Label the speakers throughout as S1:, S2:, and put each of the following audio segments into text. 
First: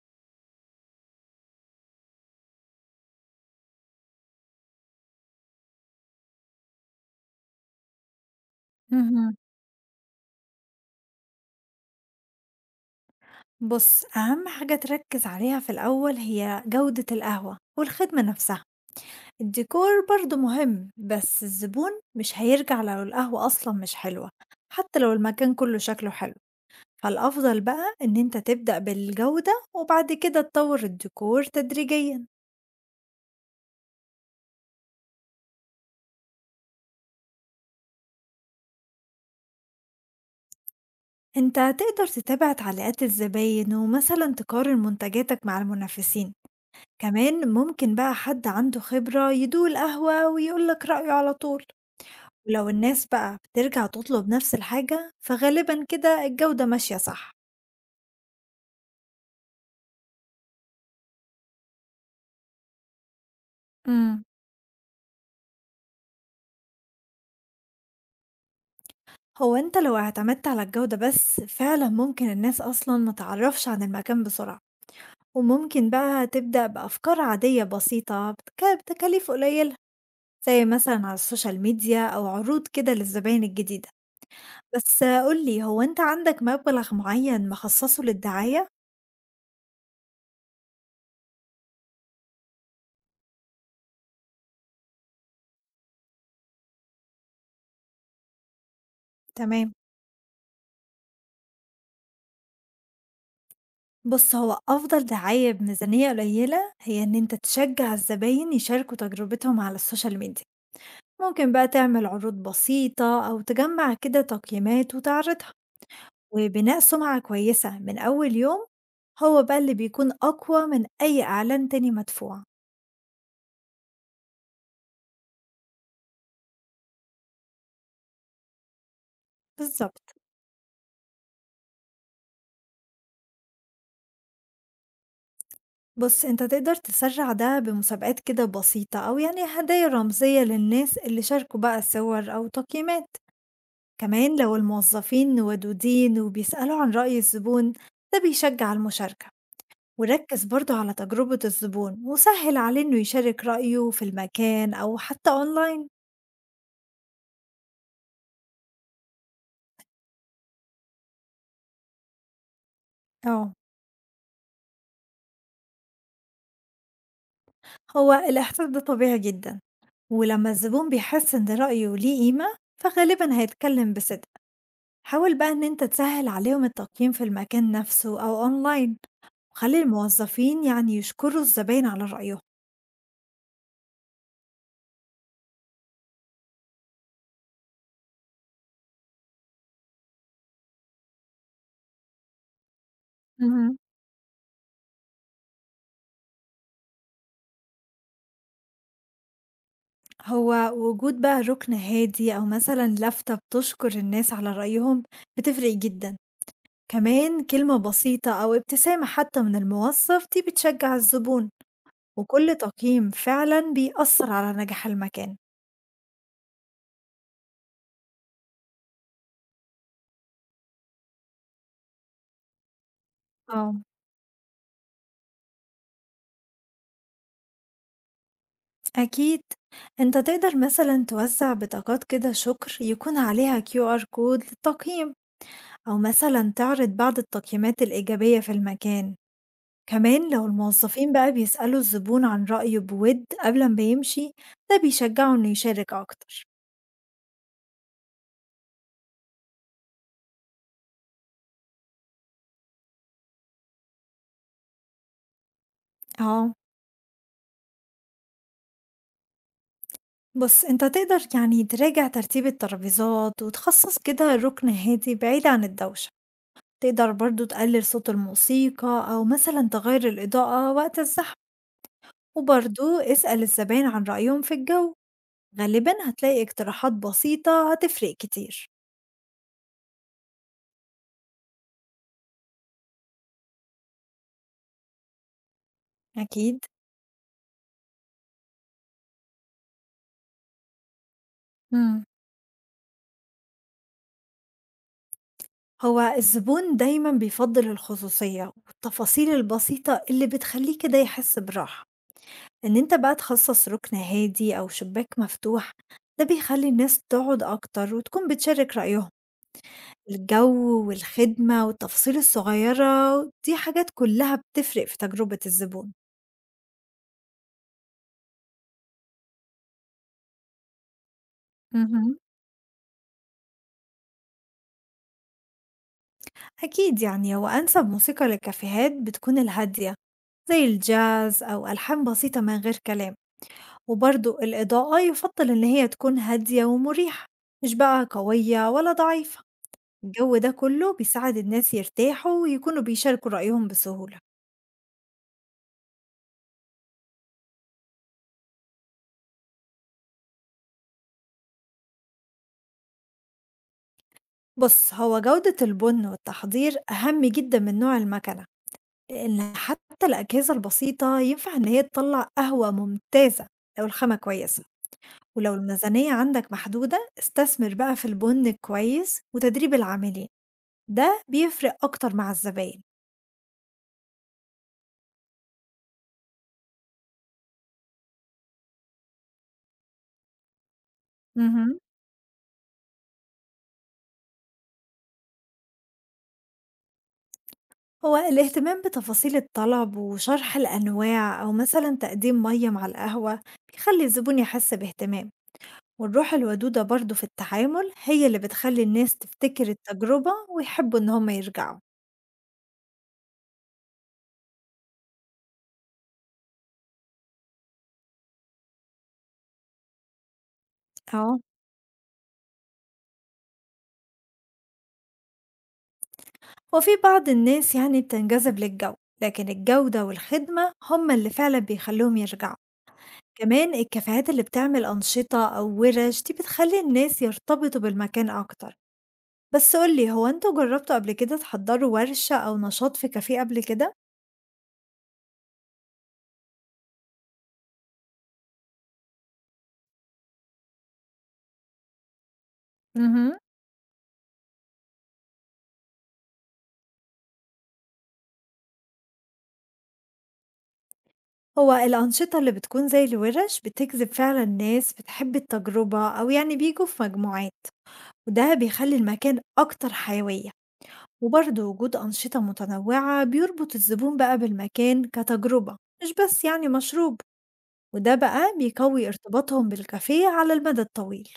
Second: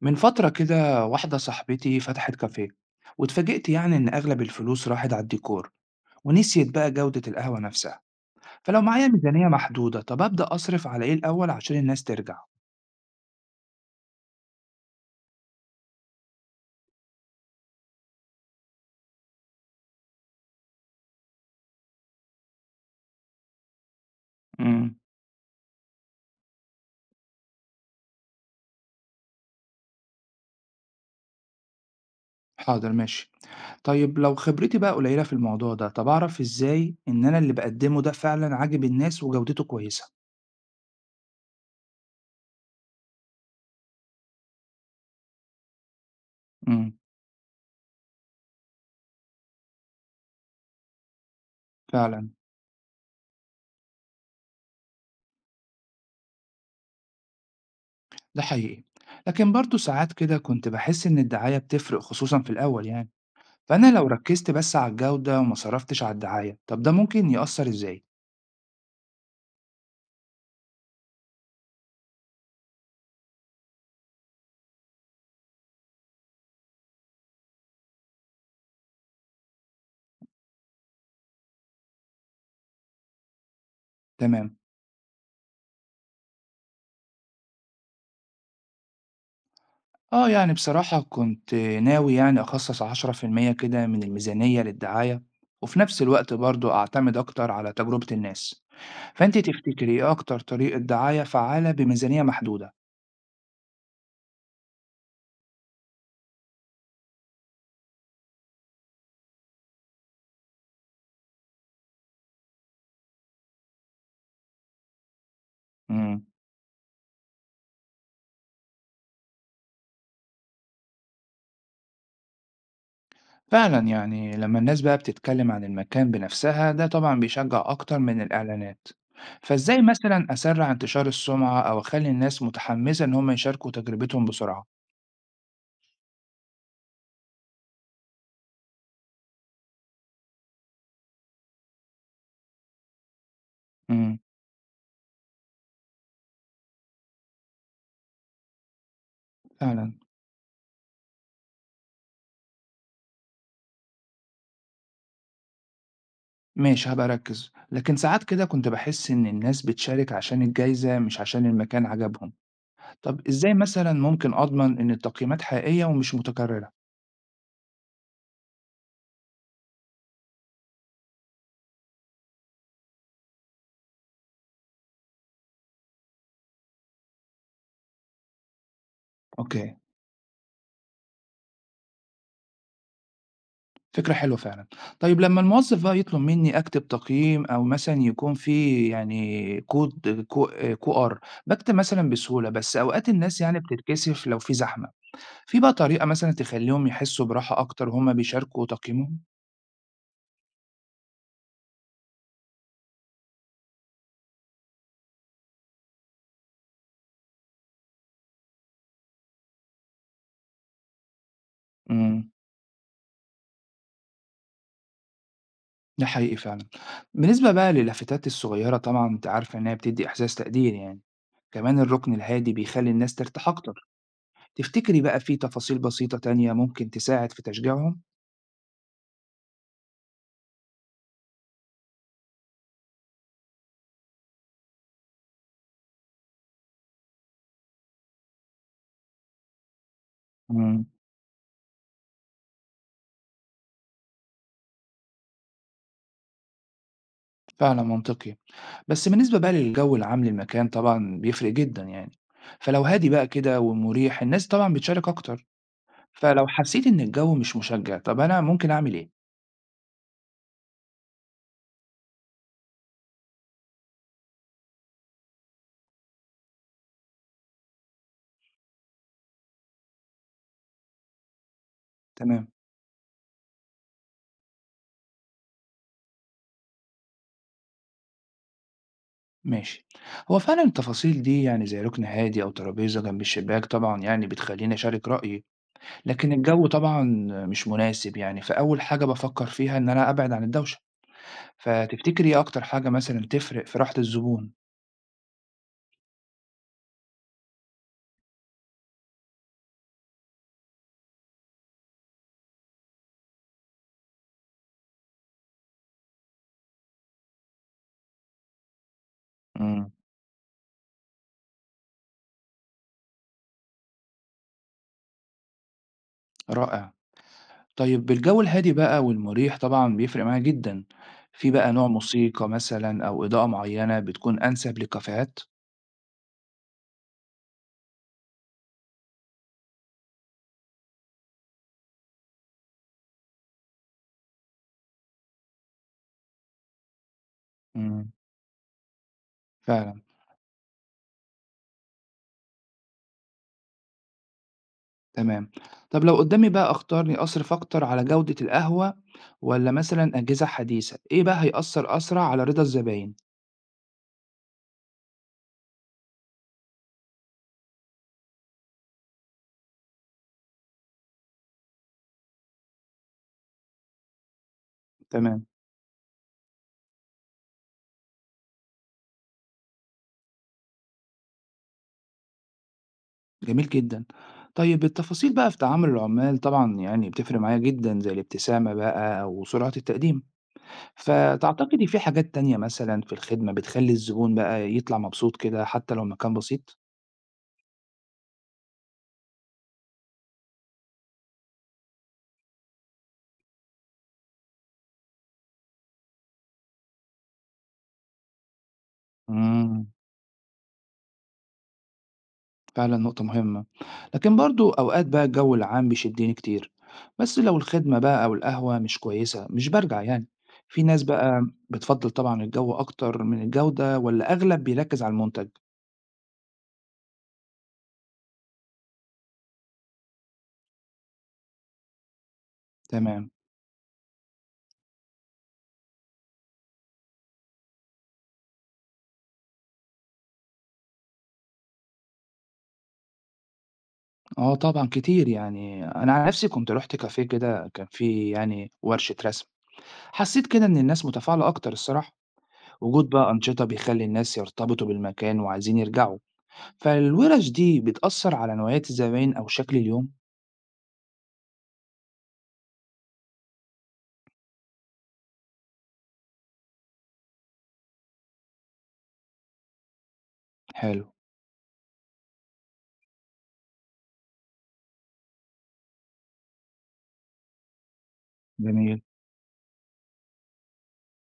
S1: من فترة كده واحدة صاحبتي فتحت كافيه واتفاجئت يعني إن أغلب الفلوس راحت على الديكور ونسيت بقى جودة القهوة نفسها. فلو معايا
S2: اهم.
S1: ميزانية محدودة طب أبدأ أصرف على إيه الأول عشان الناس ترجع؟
S2: بُص، أهم حاجة تركّز عليها في الأول هي جودة القهوة والخدمة نفسها، الديكور برضه مهم، بس الزبون مش هيرجع لو القهوة أصلًا مش حلوة،
S1: امم.
S2: حتى لو المكان كله شكله حلو، فالأفضل بقى إن أنت تبدأ بالجودة وبعد كده تطوّر الديكور تدريجيًا.
S1: حاضر ماشي. طيب لو خبرتي بقى قليلة في الموضوع ده طب أعرف إزاي إن أنا اللي بقدمه ده فعلا عاجب الناس وجودته كويسة؟
S2: أنت هتقدر تتابع تعليقات الزباين ومثلًا تقارن منتجاتك مع المنافسين،
S1: امم.
S2: كمان ممكن بقى حد عنده خبرة يدوق القهوة ويقول لك رأيه على طول.
S1: فعلا.
S2: ولو الناس بقى بترجع تطلب نفس الحاجة فغالبا كده الجودة ماشية صح.
S1: ده حقيقي، لكن برضو ساعات كده كنت بحس إن الدعاية بتفرق خصوصا في الأول يعني، فأنا لو
S2: امم
S1: ركزت بس على الجودة وما صرفتش على الدعاية طب ده ممكن يأثر إزاي؟
S2: هو انت لو اعتمدت على الجودة بس فعلا ممكن الناس اصلا ما تعرفش عن المكان بسرعة، وممكن بقى تبدأ بأفكار عادية بسيطة بتكاليف قليلة، زي مثلا على السوشيال ميديا أو عروض كده للزباين الجديدة.
S1: تمام.
S2: بس قولي، هو انت عندك مبلغ معين مخصصه للدعاية؟
S1: آه يعني بصراحة كنت ناوي يعني أخصص 10% كده من الميزانية للدعاية، وفي نفس الوقت برضو أعتمد أكتر على تجربة الناس. فأنت
S2: تمام.
S1: تفتكري إيه أكتر طريقة دعاية فعالة بميزانية محدودة؟
S2: بُص، هو أفضل دعاية بميزانية قليلة هي إن أنت تشجّع الزباين يشاركوا تجربتهم على السوشيال ميديا، ممكن بقى تعمل عروض بسيطة أو تجمّع كده تقييمات وتعرضها،
S1: مم.
S2: وبناء سمعة كويسة من أول يوم هو بقى اللي بيكون أقوى من أي إعلان تاني مدفوع.
S1: فعلا يعني لما الناس بقى بتتكلم عن المكان بنفسها ده طبعا بيشجع أكتر من الإعلانات. فإزاي
S2: بالضبط.
S1: مثلا أسرع انتشار السمعة أو أخلي الناس متحمسة إن هم يشاركوا تجربتهم بسرعة؟
S2: بُص، أنت تقدر تسرّع ده بمسابقات كده بسيطة أو هدايا رمزية للناس اللي شاركوا بقى صور أو تقييمات.
S1: إمم.
S2: كمان لو الموظفين ودودين وبيسألوا عن رأي الزبون، ده بيشجع المشاركة.
S1: فعلًا.
S2: وركز برضه على تجربة الزبون وسهل عليه إنه يشارك رأيه في المكان أو حتى أونلاين.
S1: ماشي هابقى أركّز، لكن ساعات كده كنت باحس إن الناس بتشارك عشان الجايزة مش عشان المكان عجبهم. طب إزاي
S2: اه،
S1: مثلًا ممكن أضمن إن التقييمات حقيقية ومش متكررة؟
S2: هو الإحساس ده طبيعي جدا، ولما الزبون بيحس إن رأيه ليه قيمة فغالبا هيتكلم بصدق. حاول بقى إن أنت تسهل عليهم التقييم في المكان نفسه أو أونلاين،
S1: أوكي.
S2: وخلي الموظفين يشكروا الزباين على رأيهم.
S1: فكرة حلوة فعلًا. طيب لمّا الموظف بقى يطلب مني أكتب تقييم أو مثلًا يكون في يعني كود QR باكتب مثلًا بسهولة، بس أوقات الناس يعني
S2: مهم.
S1: بتتكسف لو في زحمة. في بقى طريقة مثلًا تخلّيهم يحسوا براحة أكتر وهُم بيشاركوا تقييمهم؟
S2: هو وجود بقى رُكن هادي أو مثلًا لفتة بتشكر الناس على رأيهم بتفرق جدًا، كمان كلمة بسيطة أو ابتسامة حتى من الموظف دي بتشجع الزبون،
S1: إمم.
S2: وكل تقييم فعلًا بيأثر على نجاح المكان.
S1: ده حقيقي فعلًا. بالنسبة بقى للافتات الصغيّرة طبعًا أنتِ عارفة إنها بتدّي إحساس تقدير يعني، كمان الرُكن الهادي بيخلّي الناس ترتاح
S2: آه.
S1: أكتر. تفتكري بقى في تفاصيل بسيطة تانية ممكن تساعد في تشجيعهم؟
S2: أكيد، أنت تقدر مثلًا توزع بطاقات كده شكر يكون عليها QR code للتقييم، أو مثلًا تعرض بعض التقييمات الإيجابية في المكان. كمان لو
S1: إمم.
S2: الموظفين بقى بيسألوا الزبون عن رأيه بود قبل ما يمشي، ده بيشجعه إنه يشارك أكتر.
S1: فعلًا منطقي. بس بالنسبة بقى للجو العام للمكان طبعًا بيفرق جدًا يعني، فلو هادي بقى كده ومريح الناس طبعًا بتشارك أكتر، فلو
S2: اه،
S1: حسيت إن الجو مش مشجّع، طَب أنا ممكن أعمل إيه؟
S2: بص، انت تقدر تراجع ترتيب الترابيزات وتخصص كده ركن هادي بعيد عن الدوشة. تقدر برضو تقلل صوت الموسيقى أو مثلا تغير الإضاءة وقت الزحمة.
S1: تمام.
S2: وبرضو اسأل الزبائن عن رأيهم في الجو، غالبا هتلاقي اقتراحات بسيطة هتفرق كتير.
S1: ماشي. هو فعلا التفاصيل دي يعني زي ركن هادي أو ترابيزة جنب الشباك طبعا يعني بتخليني أشارك رأيي، لكن
S2: أكيد.
S1: الجو طبعا مش مناسب يعني، فأول حاجة بفكر فيها إن أنا أبعد عن الدوشة.
S2: مم،
S1: فتفتكري إيه أكتر حاجة مثلا تفرق في راحة الزبون؟
S2: هو الزبون دايما بيفضل الخصوصية والتفاصيل البسيطة اللي بتخليه كده يحس براحة، إن أنت بقى تخصص ركن هادي أو شباك مفتوح، ده بيخلي الناس تقعد أكتر وتكون بتشارك رأيهم.
S1: امم.
S2: الجو والخدمة والتفاصيل الصغيرة دي حاجات كلها بتفرق في تجربة الزبون.
S1: رائع. طيب الجو الهادي بقى والمريح طبعا بيفرق معايا جدا، في بقى نوع
S2: مهم.
S1: موسيقى مثلا أو إضاءة معينة بتكون أنسب للكافيهات؟
S2: أكيد، هو أنسب موسيقى للكافيهات بتكون الهادية، زي الجاز أو ألحان بسيطة من غير كلام. وبرضه الإضاءة يُفضّل إن هي تكون هادية ومُريحة، مش بقى
S1: امم.
S2: قوية ولا ضعيفة،
S1: فعلا.
S2: الجو ده كُلّه بيساعد الناس يرتاحوا ويكونوا بيشاركوا رأيهم بسهولة.
S1: تمام. طب لو قدامي بقى أختار إني أصرف أكتر على جودة القهوة والّا مثلًا أجهزة حديثة، إيه بقى هيأثّر أسرع على رضا الزباين؟
S2: بُص، هو جودة البُن والتحضير أهم جدًا من نوع المكنة، لإن حتى الأجهزة البسيطة ينفع إن هي تطلّع قهوة ممتازة لو الخامة كويسة،
S1: تمام.
S2: ولو الميزانية عندك محدودة استثمر بقى في البُن كويس وتدريب العاملين، ده بيفرق أكتر مع الزباين.
S1: جميل جدًا. طيب التفاصيل بقى في تعامل العمال طبعًا يعني بتفرق معايا جدًا زي الابتسامة بقى أو سرعة التقديم،
S2: اهم.
S1: فتعتقدي في حاجات تانية مثلًا في الخدمة بتخلّي الزبون بقى يطلع مبسوط كده حتى لو المكان بسيط؟
S2: هو الاهتمام بتفاصيل الطلب وشرح الأنواع أو مثلا تقديم مية مع القهوة بيخلي الزبون يحس باهتمام، والروح الودودة برضو في التعامل هي اللي بتخلي الناس تفتكر
S1: إمم.
S2: التجربة ويحبوا إن هم يرجعوا.
S1: فعلا نقطة مهمة، لكن برضو أوقات بقى الجو العام بيشدني كتير، بس لو الخدمة بقى أو القهوة مش كويسة مش برجع يعني. في ناس
S2: اه،
S1: بقى بتفضل طبعا الجو أكتر من الجودة ولا أغلب بيركز على المنتج؟
S2: وفي بعض الناس بتنجذب للجو، لكن الجودة والخدمة هم اللي فعلا بيخلوهم يرجعوا.
S1: تمام.
S2: كمان الكافيهات اللي بتعمل أنشطة أو ورش دي بتخلي الناس يرتبطوا بالمكان أكتر. بس قُل لي، هو أنتم جرّبتوا قبل كده تحضّروا ورشة أو نشاط في كافيه قبل كده؟
S1: اه طبعا كتير يعني، انا عن نفسي كنت رحت كافيه كده كان فيه يعني ورشة رسم، حسيت كده ان الناس متفاعلة اكتر الصراحة. وجود بقى
S2: اهم.
S1: أنشطة بيخلي الناس يرتبطوا بالمكان وعايزين يرجعوا. فالورش دي بتأثر على نوعية الزباين او شكل اليوم؟
S2: هو الأنشطة اللي بتكون زي الورش بتجذب فعلًا ناس بتحب التجربة أو بييجوا في مجموعات، وده بيخلّي المكان أكتر حيوية،
S1: حلو.
S2: وبرضه وجود أنشطة متنوعة بيربط الزبون بقى بالمكان كتجربة، مش بس مشروب، وده بقى
S1: جميل.
S2: بيقوي ارتباطهم بالكافيه على المدى الطويل.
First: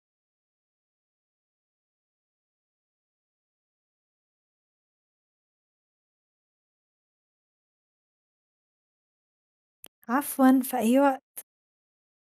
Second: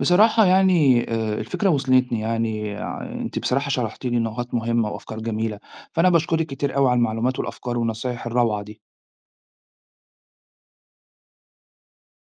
S1: بصراحة يعني الفكرة وصلتني، يعني أنتِ بصراحة شرحتِ لي نقاط مهمة وأفكار جميلة، فأنا باشكرِك كتير أوي على المعلومات والأفكار والنصايح الروعة دي.
S2: عفوًا، في أي وقت.